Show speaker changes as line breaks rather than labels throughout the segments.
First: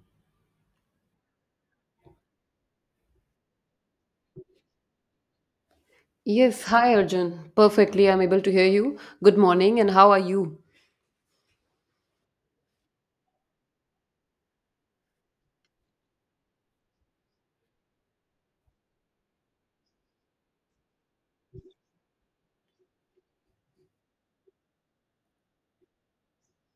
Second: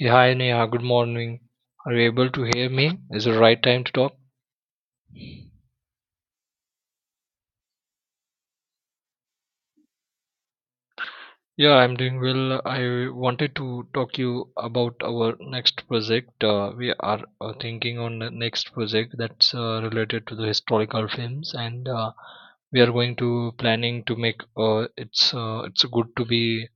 Yeah, hi Neha, good morning. Are you able to hear me? Is it the right time to talk?
Yes, hi Arjun. Perfectly, I'm able to hear you. Good morning, and how are you?
Yeah, I'm doing well. I wanted to talk to you about our next project. We are thinking on the next project that's related to the historical films, and we are going to planning to make it's good to be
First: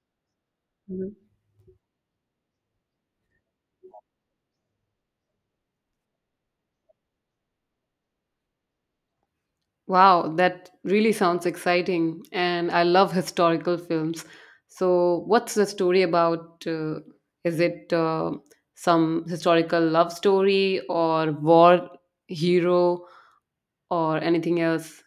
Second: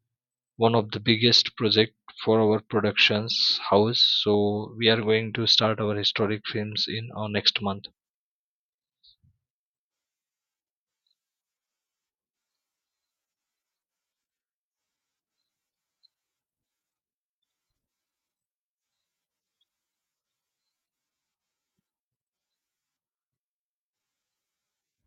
one of the
Mhm.
biggest project for our productions house. So we are going to start our historic films in our next month.
Wow, that really sounds exciting, and I love historical films. So, what's the story about? Is it some historical love story, or war hero, or anything else?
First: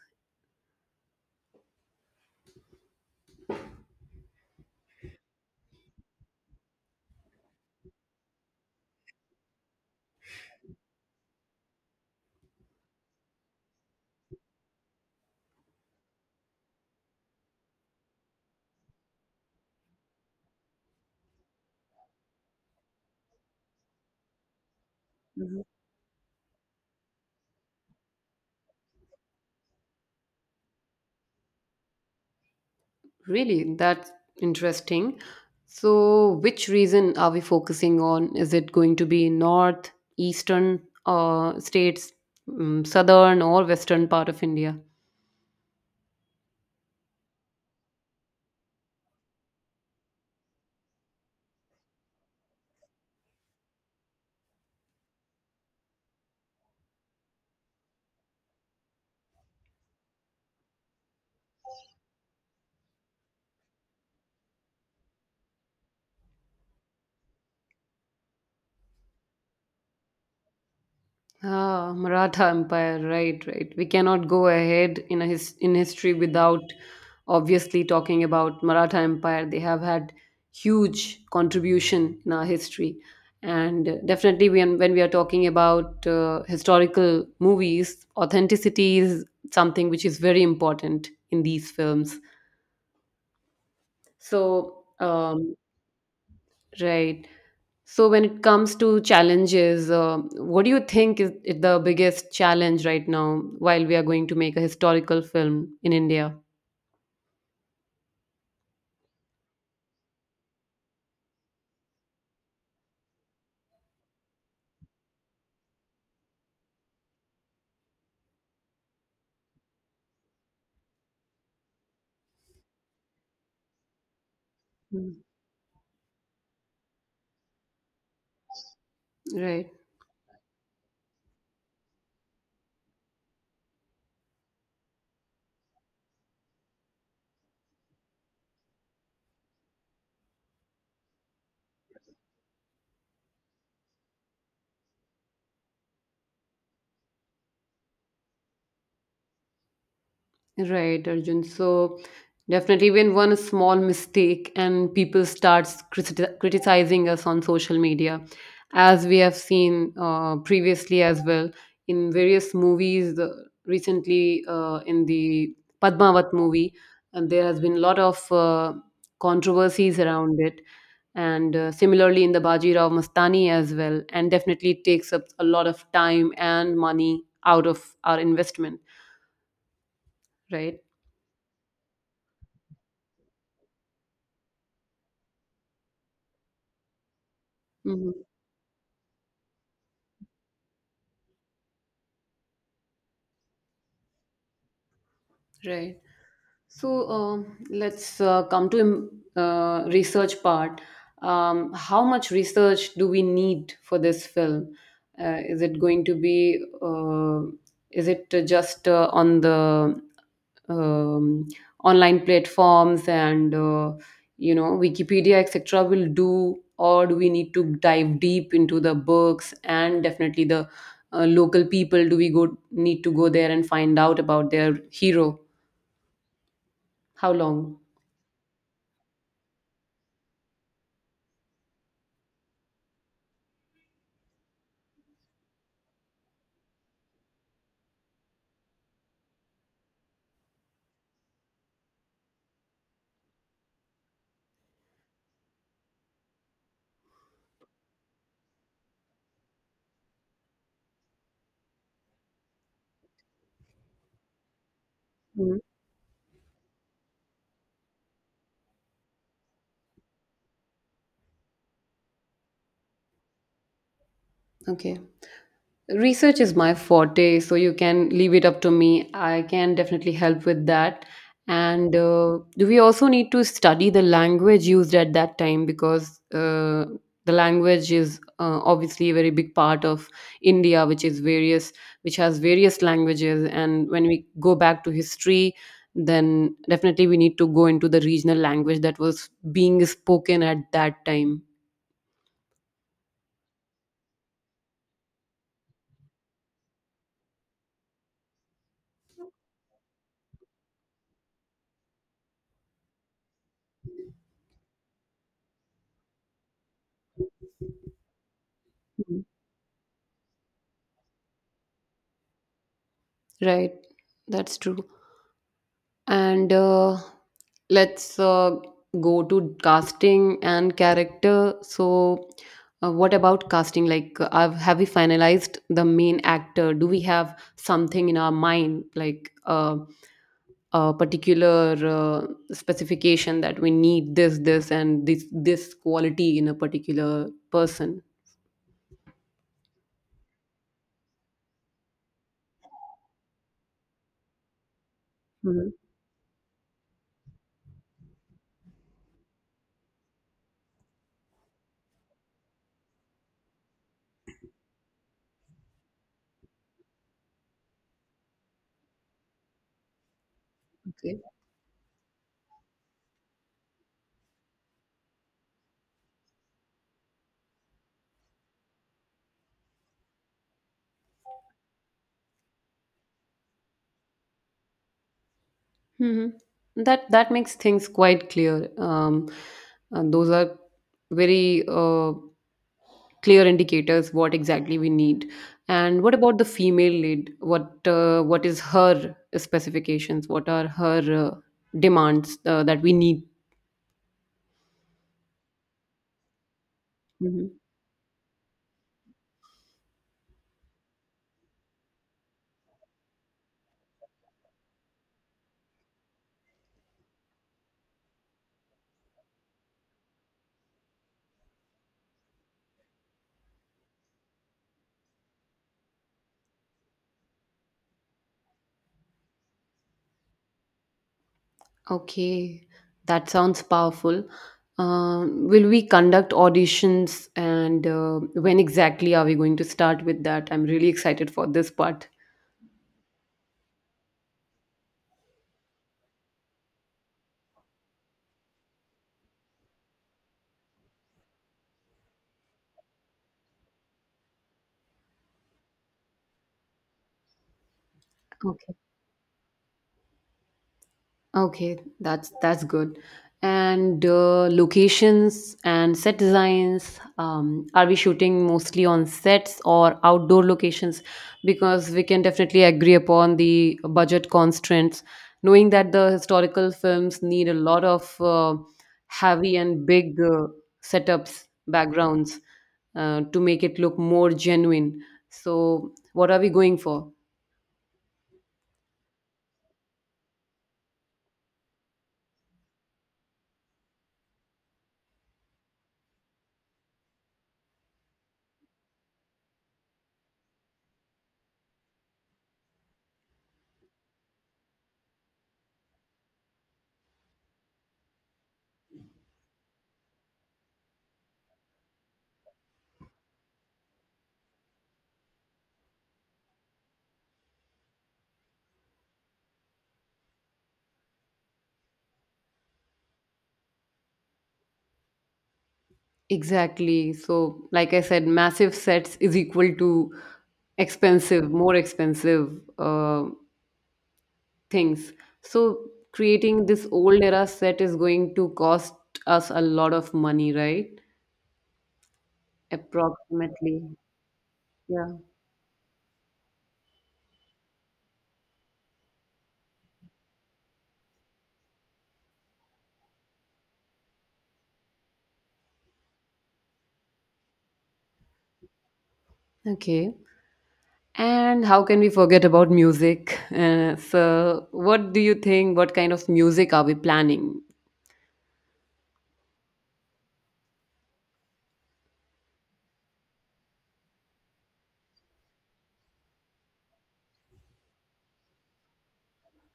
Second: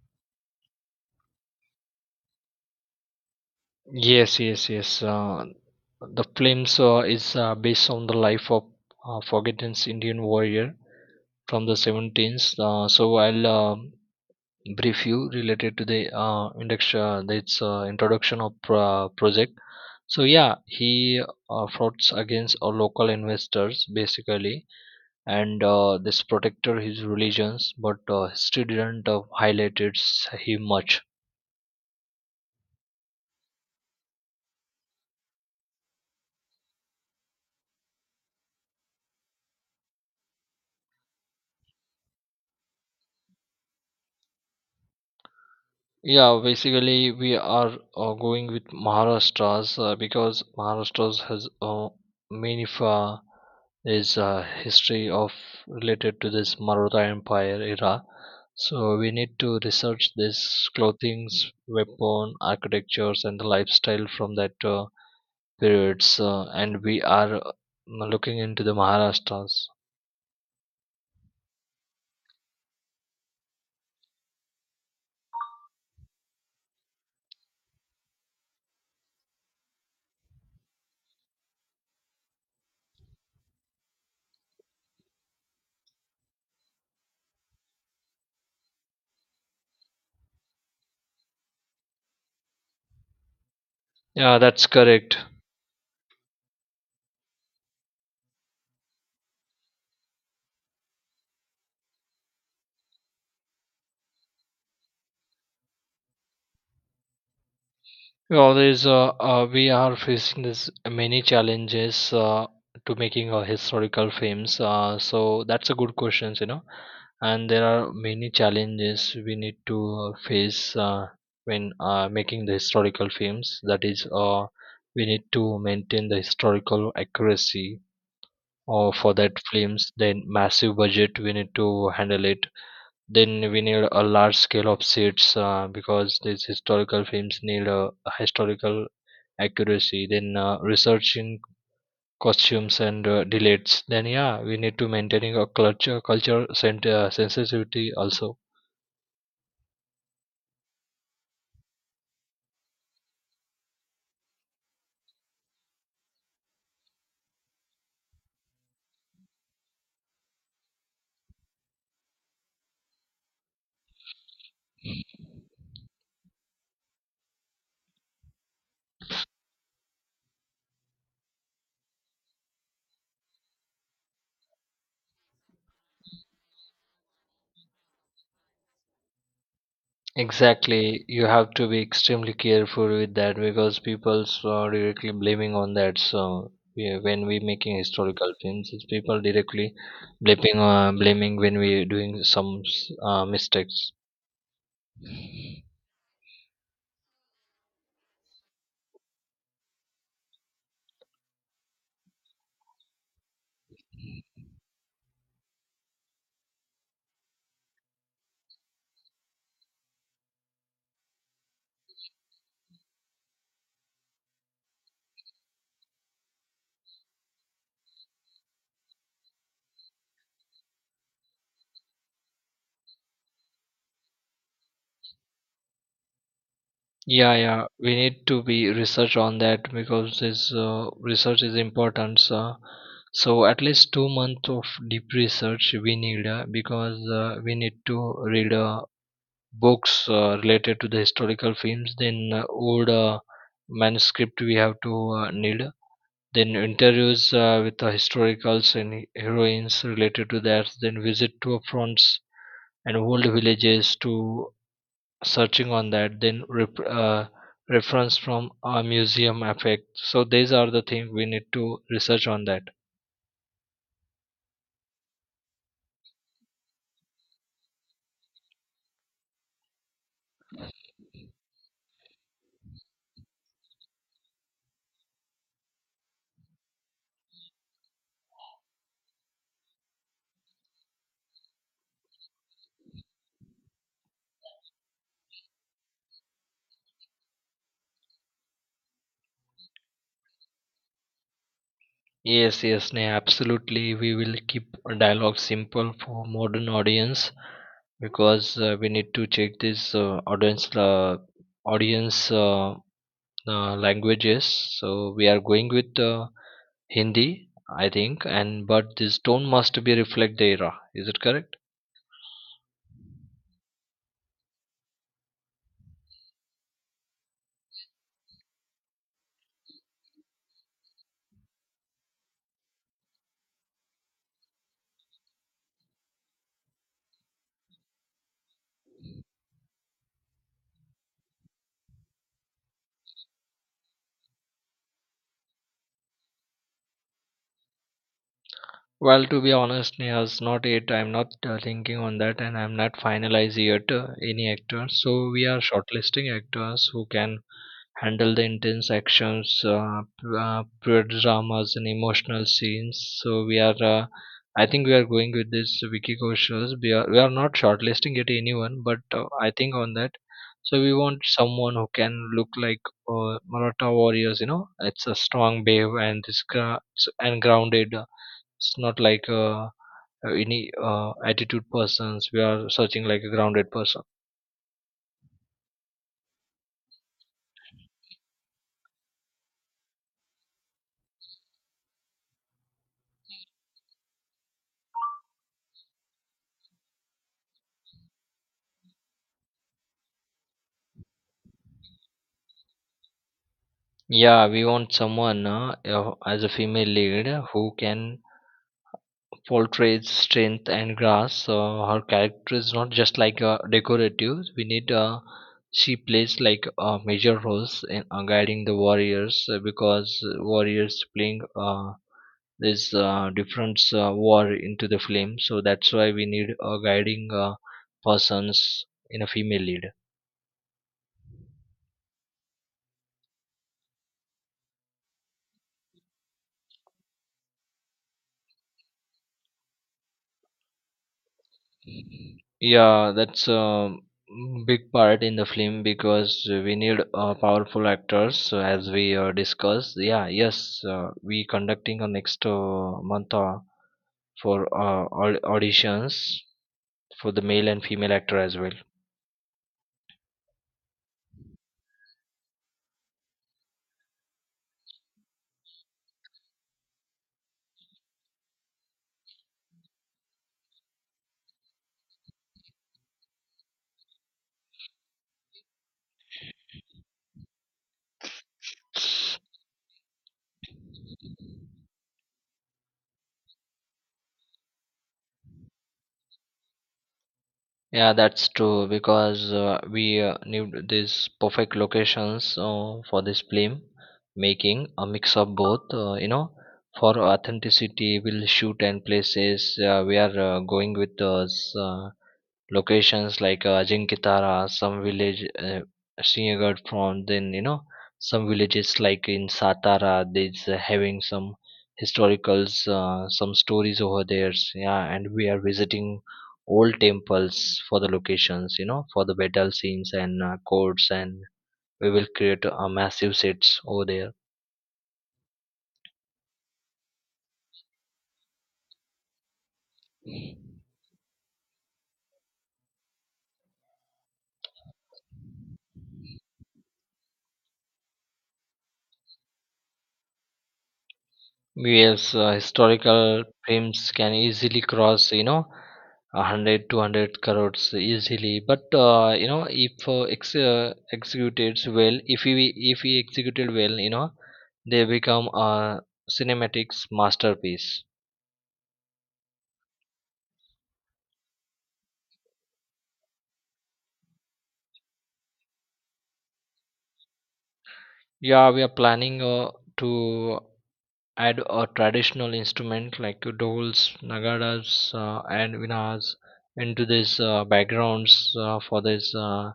Yes, yes, yes. The films is based on the life of forgotten Indian warrior from the 17th. So I'll brief you related to the induction, its introduction of project. So yeah, he frauds against local investors basically, and this protected his religions, but history didn't highlight it him much.
Really, that's interesting. So, which region are we focusing on? Is it going to be north, eastern states, southern, or western part of India?
Yeah, basically we are going with Maharashtra's because Maharashtra's has many fa is history of related to this Maratha Empire era. So we need to research this clothings, weapon, architectures, and the lifestyle from that periods. And we are looking into the Maharashtra's.
Ah, Maratha Empire, right, right. We cannot go ahead in a his in history without obviously talking about Maratha Empire. They have had huge contribution in our history, and definitely when we are talking about historical movies, authenticity is something which is very important in these films.
Yeah, that's
So.
correct.
Um, Right. So when it comes to challenges, what do you think is the biggest challenge right now while we are going to make a historical film in India?
Well, there's we are facing this many challenges to making historical films. So that's a good question. And there are many challenges we need to face when making the historical films. That is, we
Mm.
need to maintain the historical accuracy for that
Right.
films. Then massive budget we need to handle it. Then we need a large scale of sets because these historical films need a historical accuracy. Then researching costumes and delays. Then yeah, we need to maintaining a culture sensitivity also.
Right, Arjun. So definitely, even one small mistake and people starts criticizing us on social media, as we have seen previously as well in various movies recently in the Padmavat movie, and there has been a lot of controversies around it, and similarly in the Baji Rao Mastani as well, and definitely it takes up a lot of time and money out of our investment, right?
Exactly, you have to be extremely careful with that because people are directly blaming on that. So yeah, when we making
Mm-hmm.
historical films, it's people directly blaming when we doing some mistakes.
Right. So let's come to research part. How much research do we need for this film? Is it going to be? Is it just on the um, online platforms and you know Wikipedia etc. will do, or do we need to dive deep into the books and definitely the local people? Do we go need to go there and find out about their hero? How
Yeah, yeah,
long?
we need to be research on that because this research is important. So, at least 2 months of deep research we need because we need to read books related to the historical films. Then old manuscript we have to need. Then interviews with the historicals and heroines related to that. Then visit to fronts and old villages to
Mm,
searching on that. Then reference from a museum effect. So these are the things we need to research on that.
okay. Research is my forte, so you can leave it up to me. I can definitely help with that. And do we also need to study the language used at that time because the language is obviously a very big part of India, which is various, which has various languages. And when we go back to history, then definitely we need to go into the regional language that was being spoken at that time.
Yes, yes, Neha, absolutely, we will keep a dialogue simple for modern audience because we need to check this audience languages. So we are going with Hindi, I think, and but this
Mm.
tone must be reflect the era. Is it correct?
Right, that's true. And let's go to casting and character. So, what about casting? Like, have we finalized the main actor? Do we have something in our mind, like a particular specification that we need this, this, and this quality in a particular person?
Well, to be honest, Neha's not yet. I'm not thinking on that, and I'm not finalizing yet any actor. So we are
Mhm.
shortlisting actors who can handle the intense actions, pure dramas, and emotional scenes. So we are, uh, I think we are going with this Vicky Kaushal. We are not shortlisting it anyone, but I think on that. So we want
Okay.
someone who can look like Maratha warriors. You know, it's a strong babe and this and grounded. It's not like any attitude persons. We are searching like a grounded person.
Hmm. That that makes things quite clear. Those are very. Clear indicators what exactly we need. And what about the female lead? What is her specifications? What are her uh, demands that we need?
Yeah, we want someone as a female lead
Mhm.
who can portray strength and grace. Her character is not just like decorative. We need she plays like major roles in guiding the warriors because warriors playing this different war into the flame. So that's why we need a guiding persons in a female lead.
Okay, that sounds powerful. Will we conduct auditions and when exactly are we going to start with that? I'm really excited for this part.
Yeah, that's a big part in the film because we need powerful actors. So as we discussed, yeah, yes, we conducting a next month for auditions for the male and female actor as well.
Okay. Okay, that's good. And locations and set designs. Are we shooting mostly on sets or outdoor locations? Because we can definitely agree upon the budget constraints, knowing that the historical films need a lot of heavy and big setups, backgrounds to make it look more genuine. So, what are we going for?
Yeah, that's true because we need these perfect locations for this film, making a mix of both. For authenticity, we'll shoot and places we are going with us. Locations like Ajinkya, some village Sinhagad from then some villages like in Satara they's having some historicals some stories over there. Yeah, and we are visiting old temples for the locations, for the battle scenes and courts, and we will create a massive sets over there.
Exactly. So, like I said, massive sets is equal to expensive, more expensive uh, things. So, creating this old era set is going to cost us a lot of money, right?
Yes, historical
Approximately.
films can easily
Yeah.
cross, 100 200 crores easily. But if executed well, if we executed well, they become a cinematics masterpiece.
Okay. And how can we forget about music? So, what do you think? What kind of music are we planning?
Yeah, we are planning to add a traditional instrument like doles, nagaras, and vinas into this backgrounds for this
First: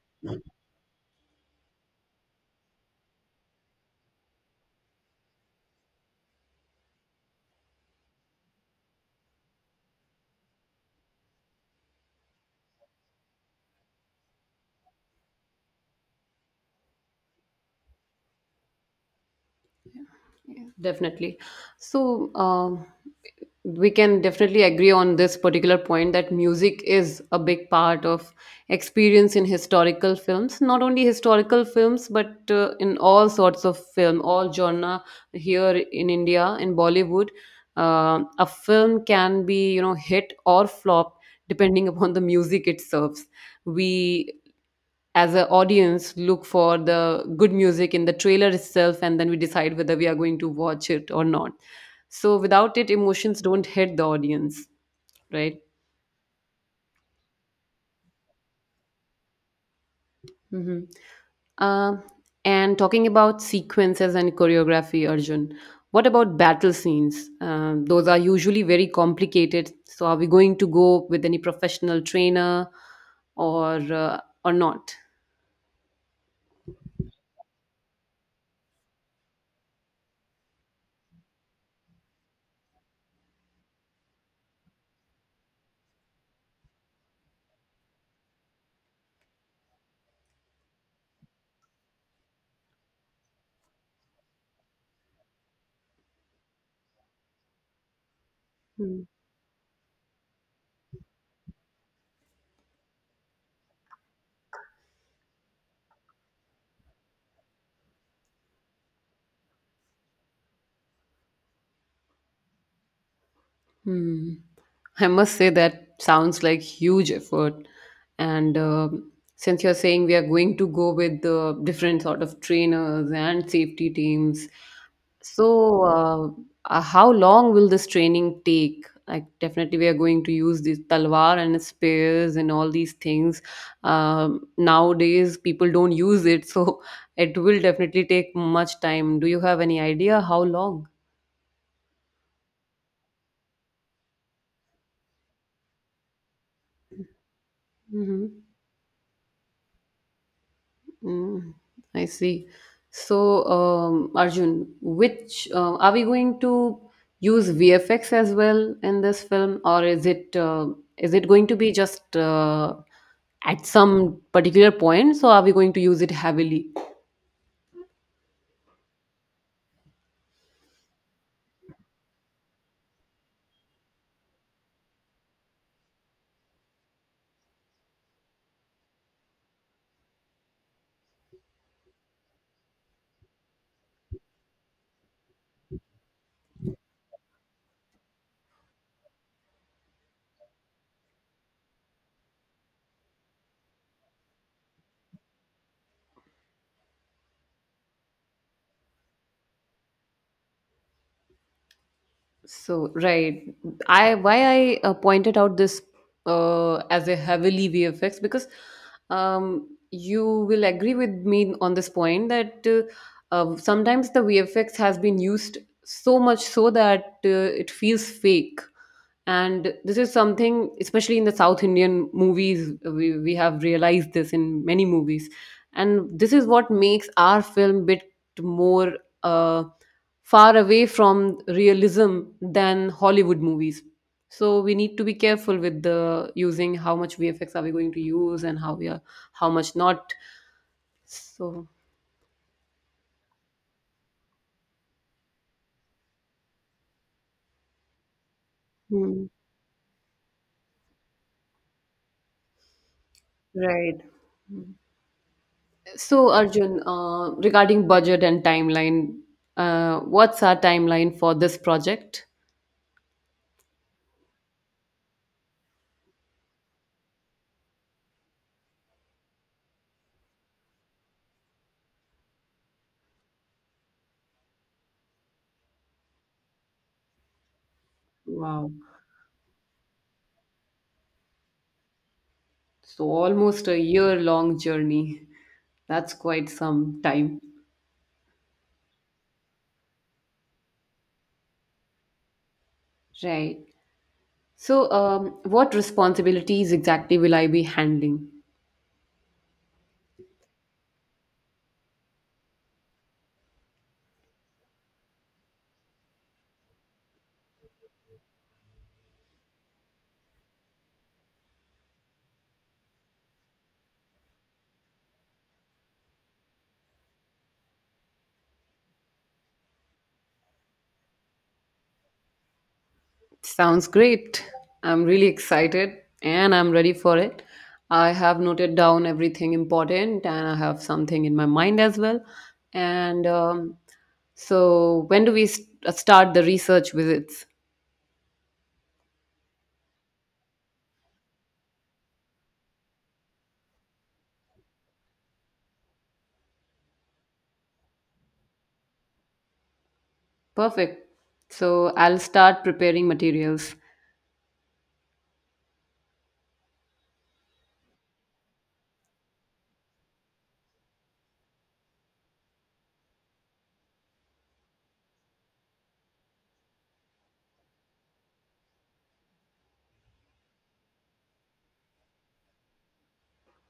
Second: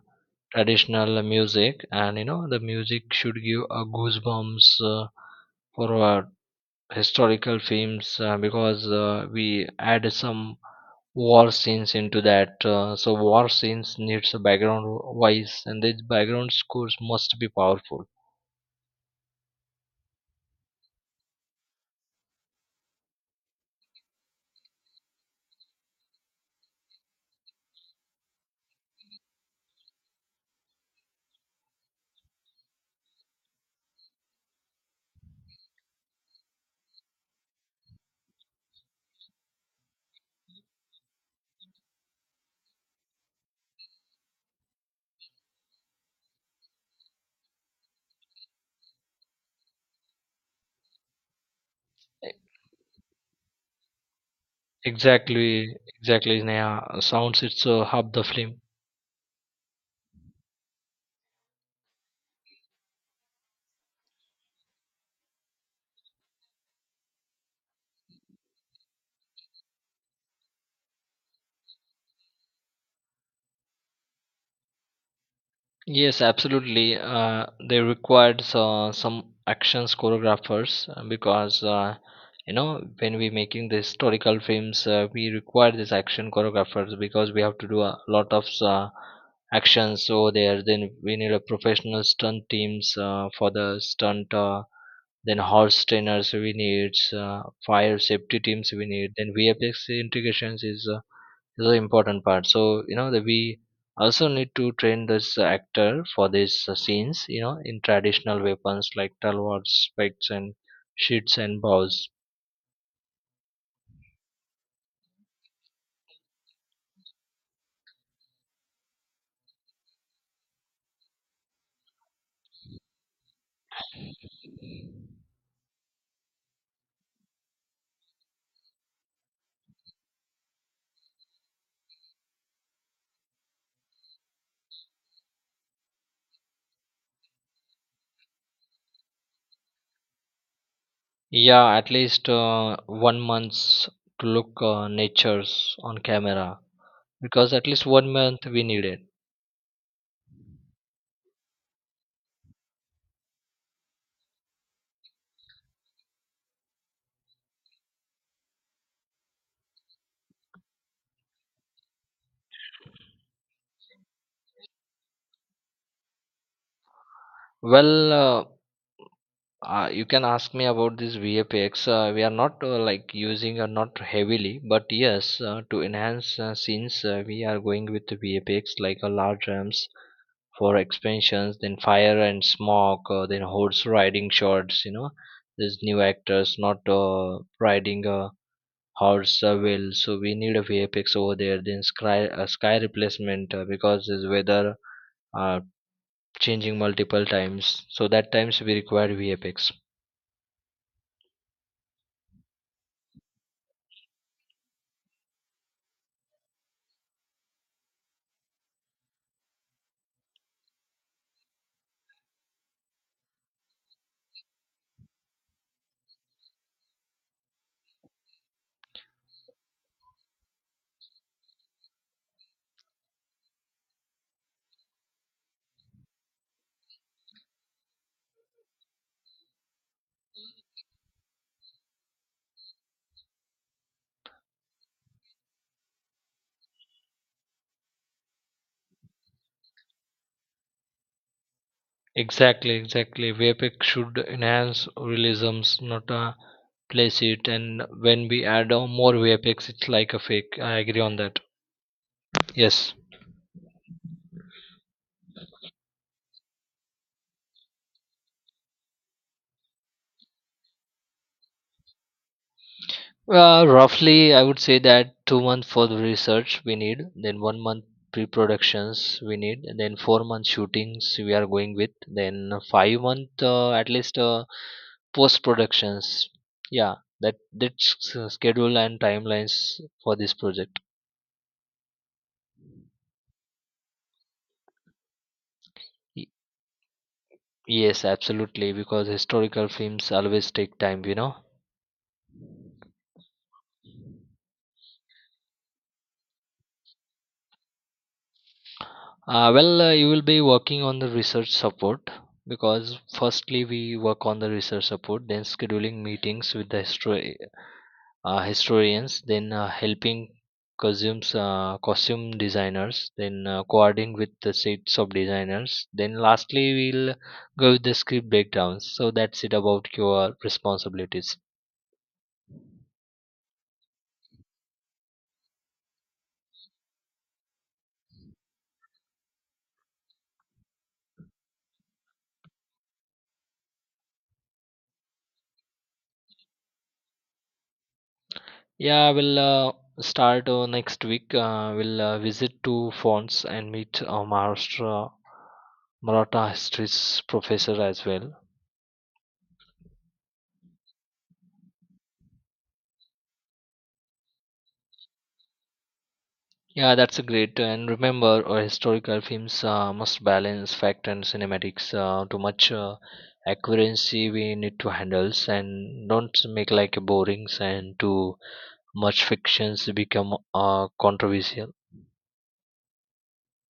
traditional music. And the music should give a goosebumps for our historical films because we add some war scenes into that. So war scenes needs a background voice, and these background scores must be powerful.
Yeah. Definitely. So, we can definitely agree on this particular point that music is a big part of experience in historical films. Not only historical films, but in all sorts of film, all genre here in India, in Bollywood, a film can be you know hit or flop depending upon the music it serves. We as an audience look for the good music in the trailer itself, and then we decide whether we are going to watch it or not, so without it emotions don't hit the audience, right?
Exactly, exactly, Sneha. Sounds it's half the film.
Hmm. um, and talking about sequences and choreography, Arjun, what about battle scenes? Those are usually very complicated, so are we going to go with any professional trainer, or uh, or not?
Yes, absolutely. They required so, some actions choreographers because when we making the historical films, we require these action choreographers because we have to do a lot of actions over there. Then we need a professional stunt teams for the stunt. Then horse trainers we need, fire safety teams we need. Then VFX integrations is this is the important part. So you know that we also need to train this actor for these scenes. In traditional weapons like talwards, spikes, and sheets and bows.
Hmm. I must say that sounds like huge effort. And since you're saying we are going to go with the different sort of trainers and safety teams, so how long will this training take? Like definitely we are going to use this talwar and spears and all these things. Nowadays people don't use it, so it will definitely take much time. Do you have any idea how long?
Yeah, at least 1 month's to look natures on camera because at least one
Mm-hmm.
month we need it.
Mm, I see. So, Arjun, which are we going to use VFX as well in this film, or is it going to be just at some particular points, or are we going to use it heavily?
Well, you can ask me about this VFX. We are not like using or not heavily, but yes, to enhance scenes, we are going with the VFX like a large ramps for expansions, then fire and smoke, then horse riding shots. You know, these new actors not riding a horse well. So we need a VFX over there. Then sky replacement because this weather uh, changing multiple times. So that times we require VFX.
So, right. I why I pointed out this as a heavily VFX, because you will agree with me on this point that sometimes the VFX has been used so much so that it feels fake. And this is something, especially in the South Indian movies, we have realized this in many movies. And this is what makes our film bit more uh, far away from realism than Hollywood movies. So we need to be careful with the using how much VFX are we going to use and how we are how much not. So
Exactly, exactly. VFX should enhance realisms, not place it. And when we add more
hmm,
VFX, it's like a fake. I agree on that. Yes.
right. So, Arjun, regarding budget and timeline, what's our timeline for this project?
Roughly, I would say that 2 months for the research we need, then 1 month pre-productions we need, and then 4 month shootings we are going with, then 5 month at least post-productions. Yeah, that's
Wow.
schedule and timelines for this project.
So, almost a year long journey. That's
Y-
quite some time.
Yes, absolutely, because historical films always take time.
Right. So, what responsibilities exactly will I be handling?
Well, you will be working on the research support because firstly we work on the research support, then scheduling meetings with the historians, then helping costumes, costume designers, then coordinating with the sets of designers. Then lastly we'll go with the script breakdowns. So that's it about your responsibilities.
Sounds great. I'm really excited and I'm ready for it. I have noted down everything important, and I have something in my mind as well. And so, when do we start the research visits?
Yeah, we'll start next week. We'll visit two fonts and meet a Maharashtra Maratha history professor as well.
Perfect. So, I'll start preparing materials.
Yeah, that's a great. And remember, historical films must balance fact and cinematics. Too much accuracy we need to handle, and don't make like a borings and too much fictions become controversial.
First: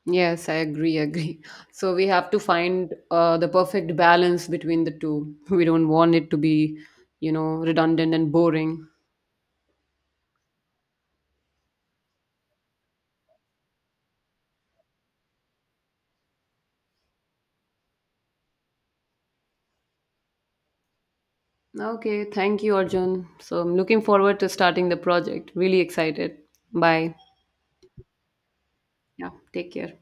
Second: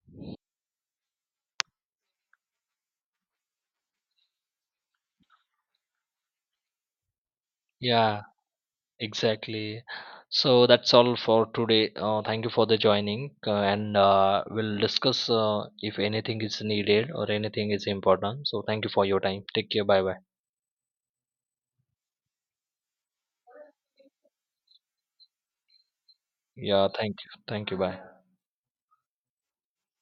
Yes, I agree, agree. So, we have to find the perfect balance between the two. We don't want it to be, you know, redundant
Yeah,
and boring.
exactly. So that's all for today. Thank you for the joining, and we'll discuss if anything is needed or anything is important. So thank you for your time. Take care. Bye bye.
Okay, thank you, Arjun. So I'm looking forward to starting the project. Really excited.
Yeah.
Bye.
Thank you. Thank you. Bye.
Yeah, take care.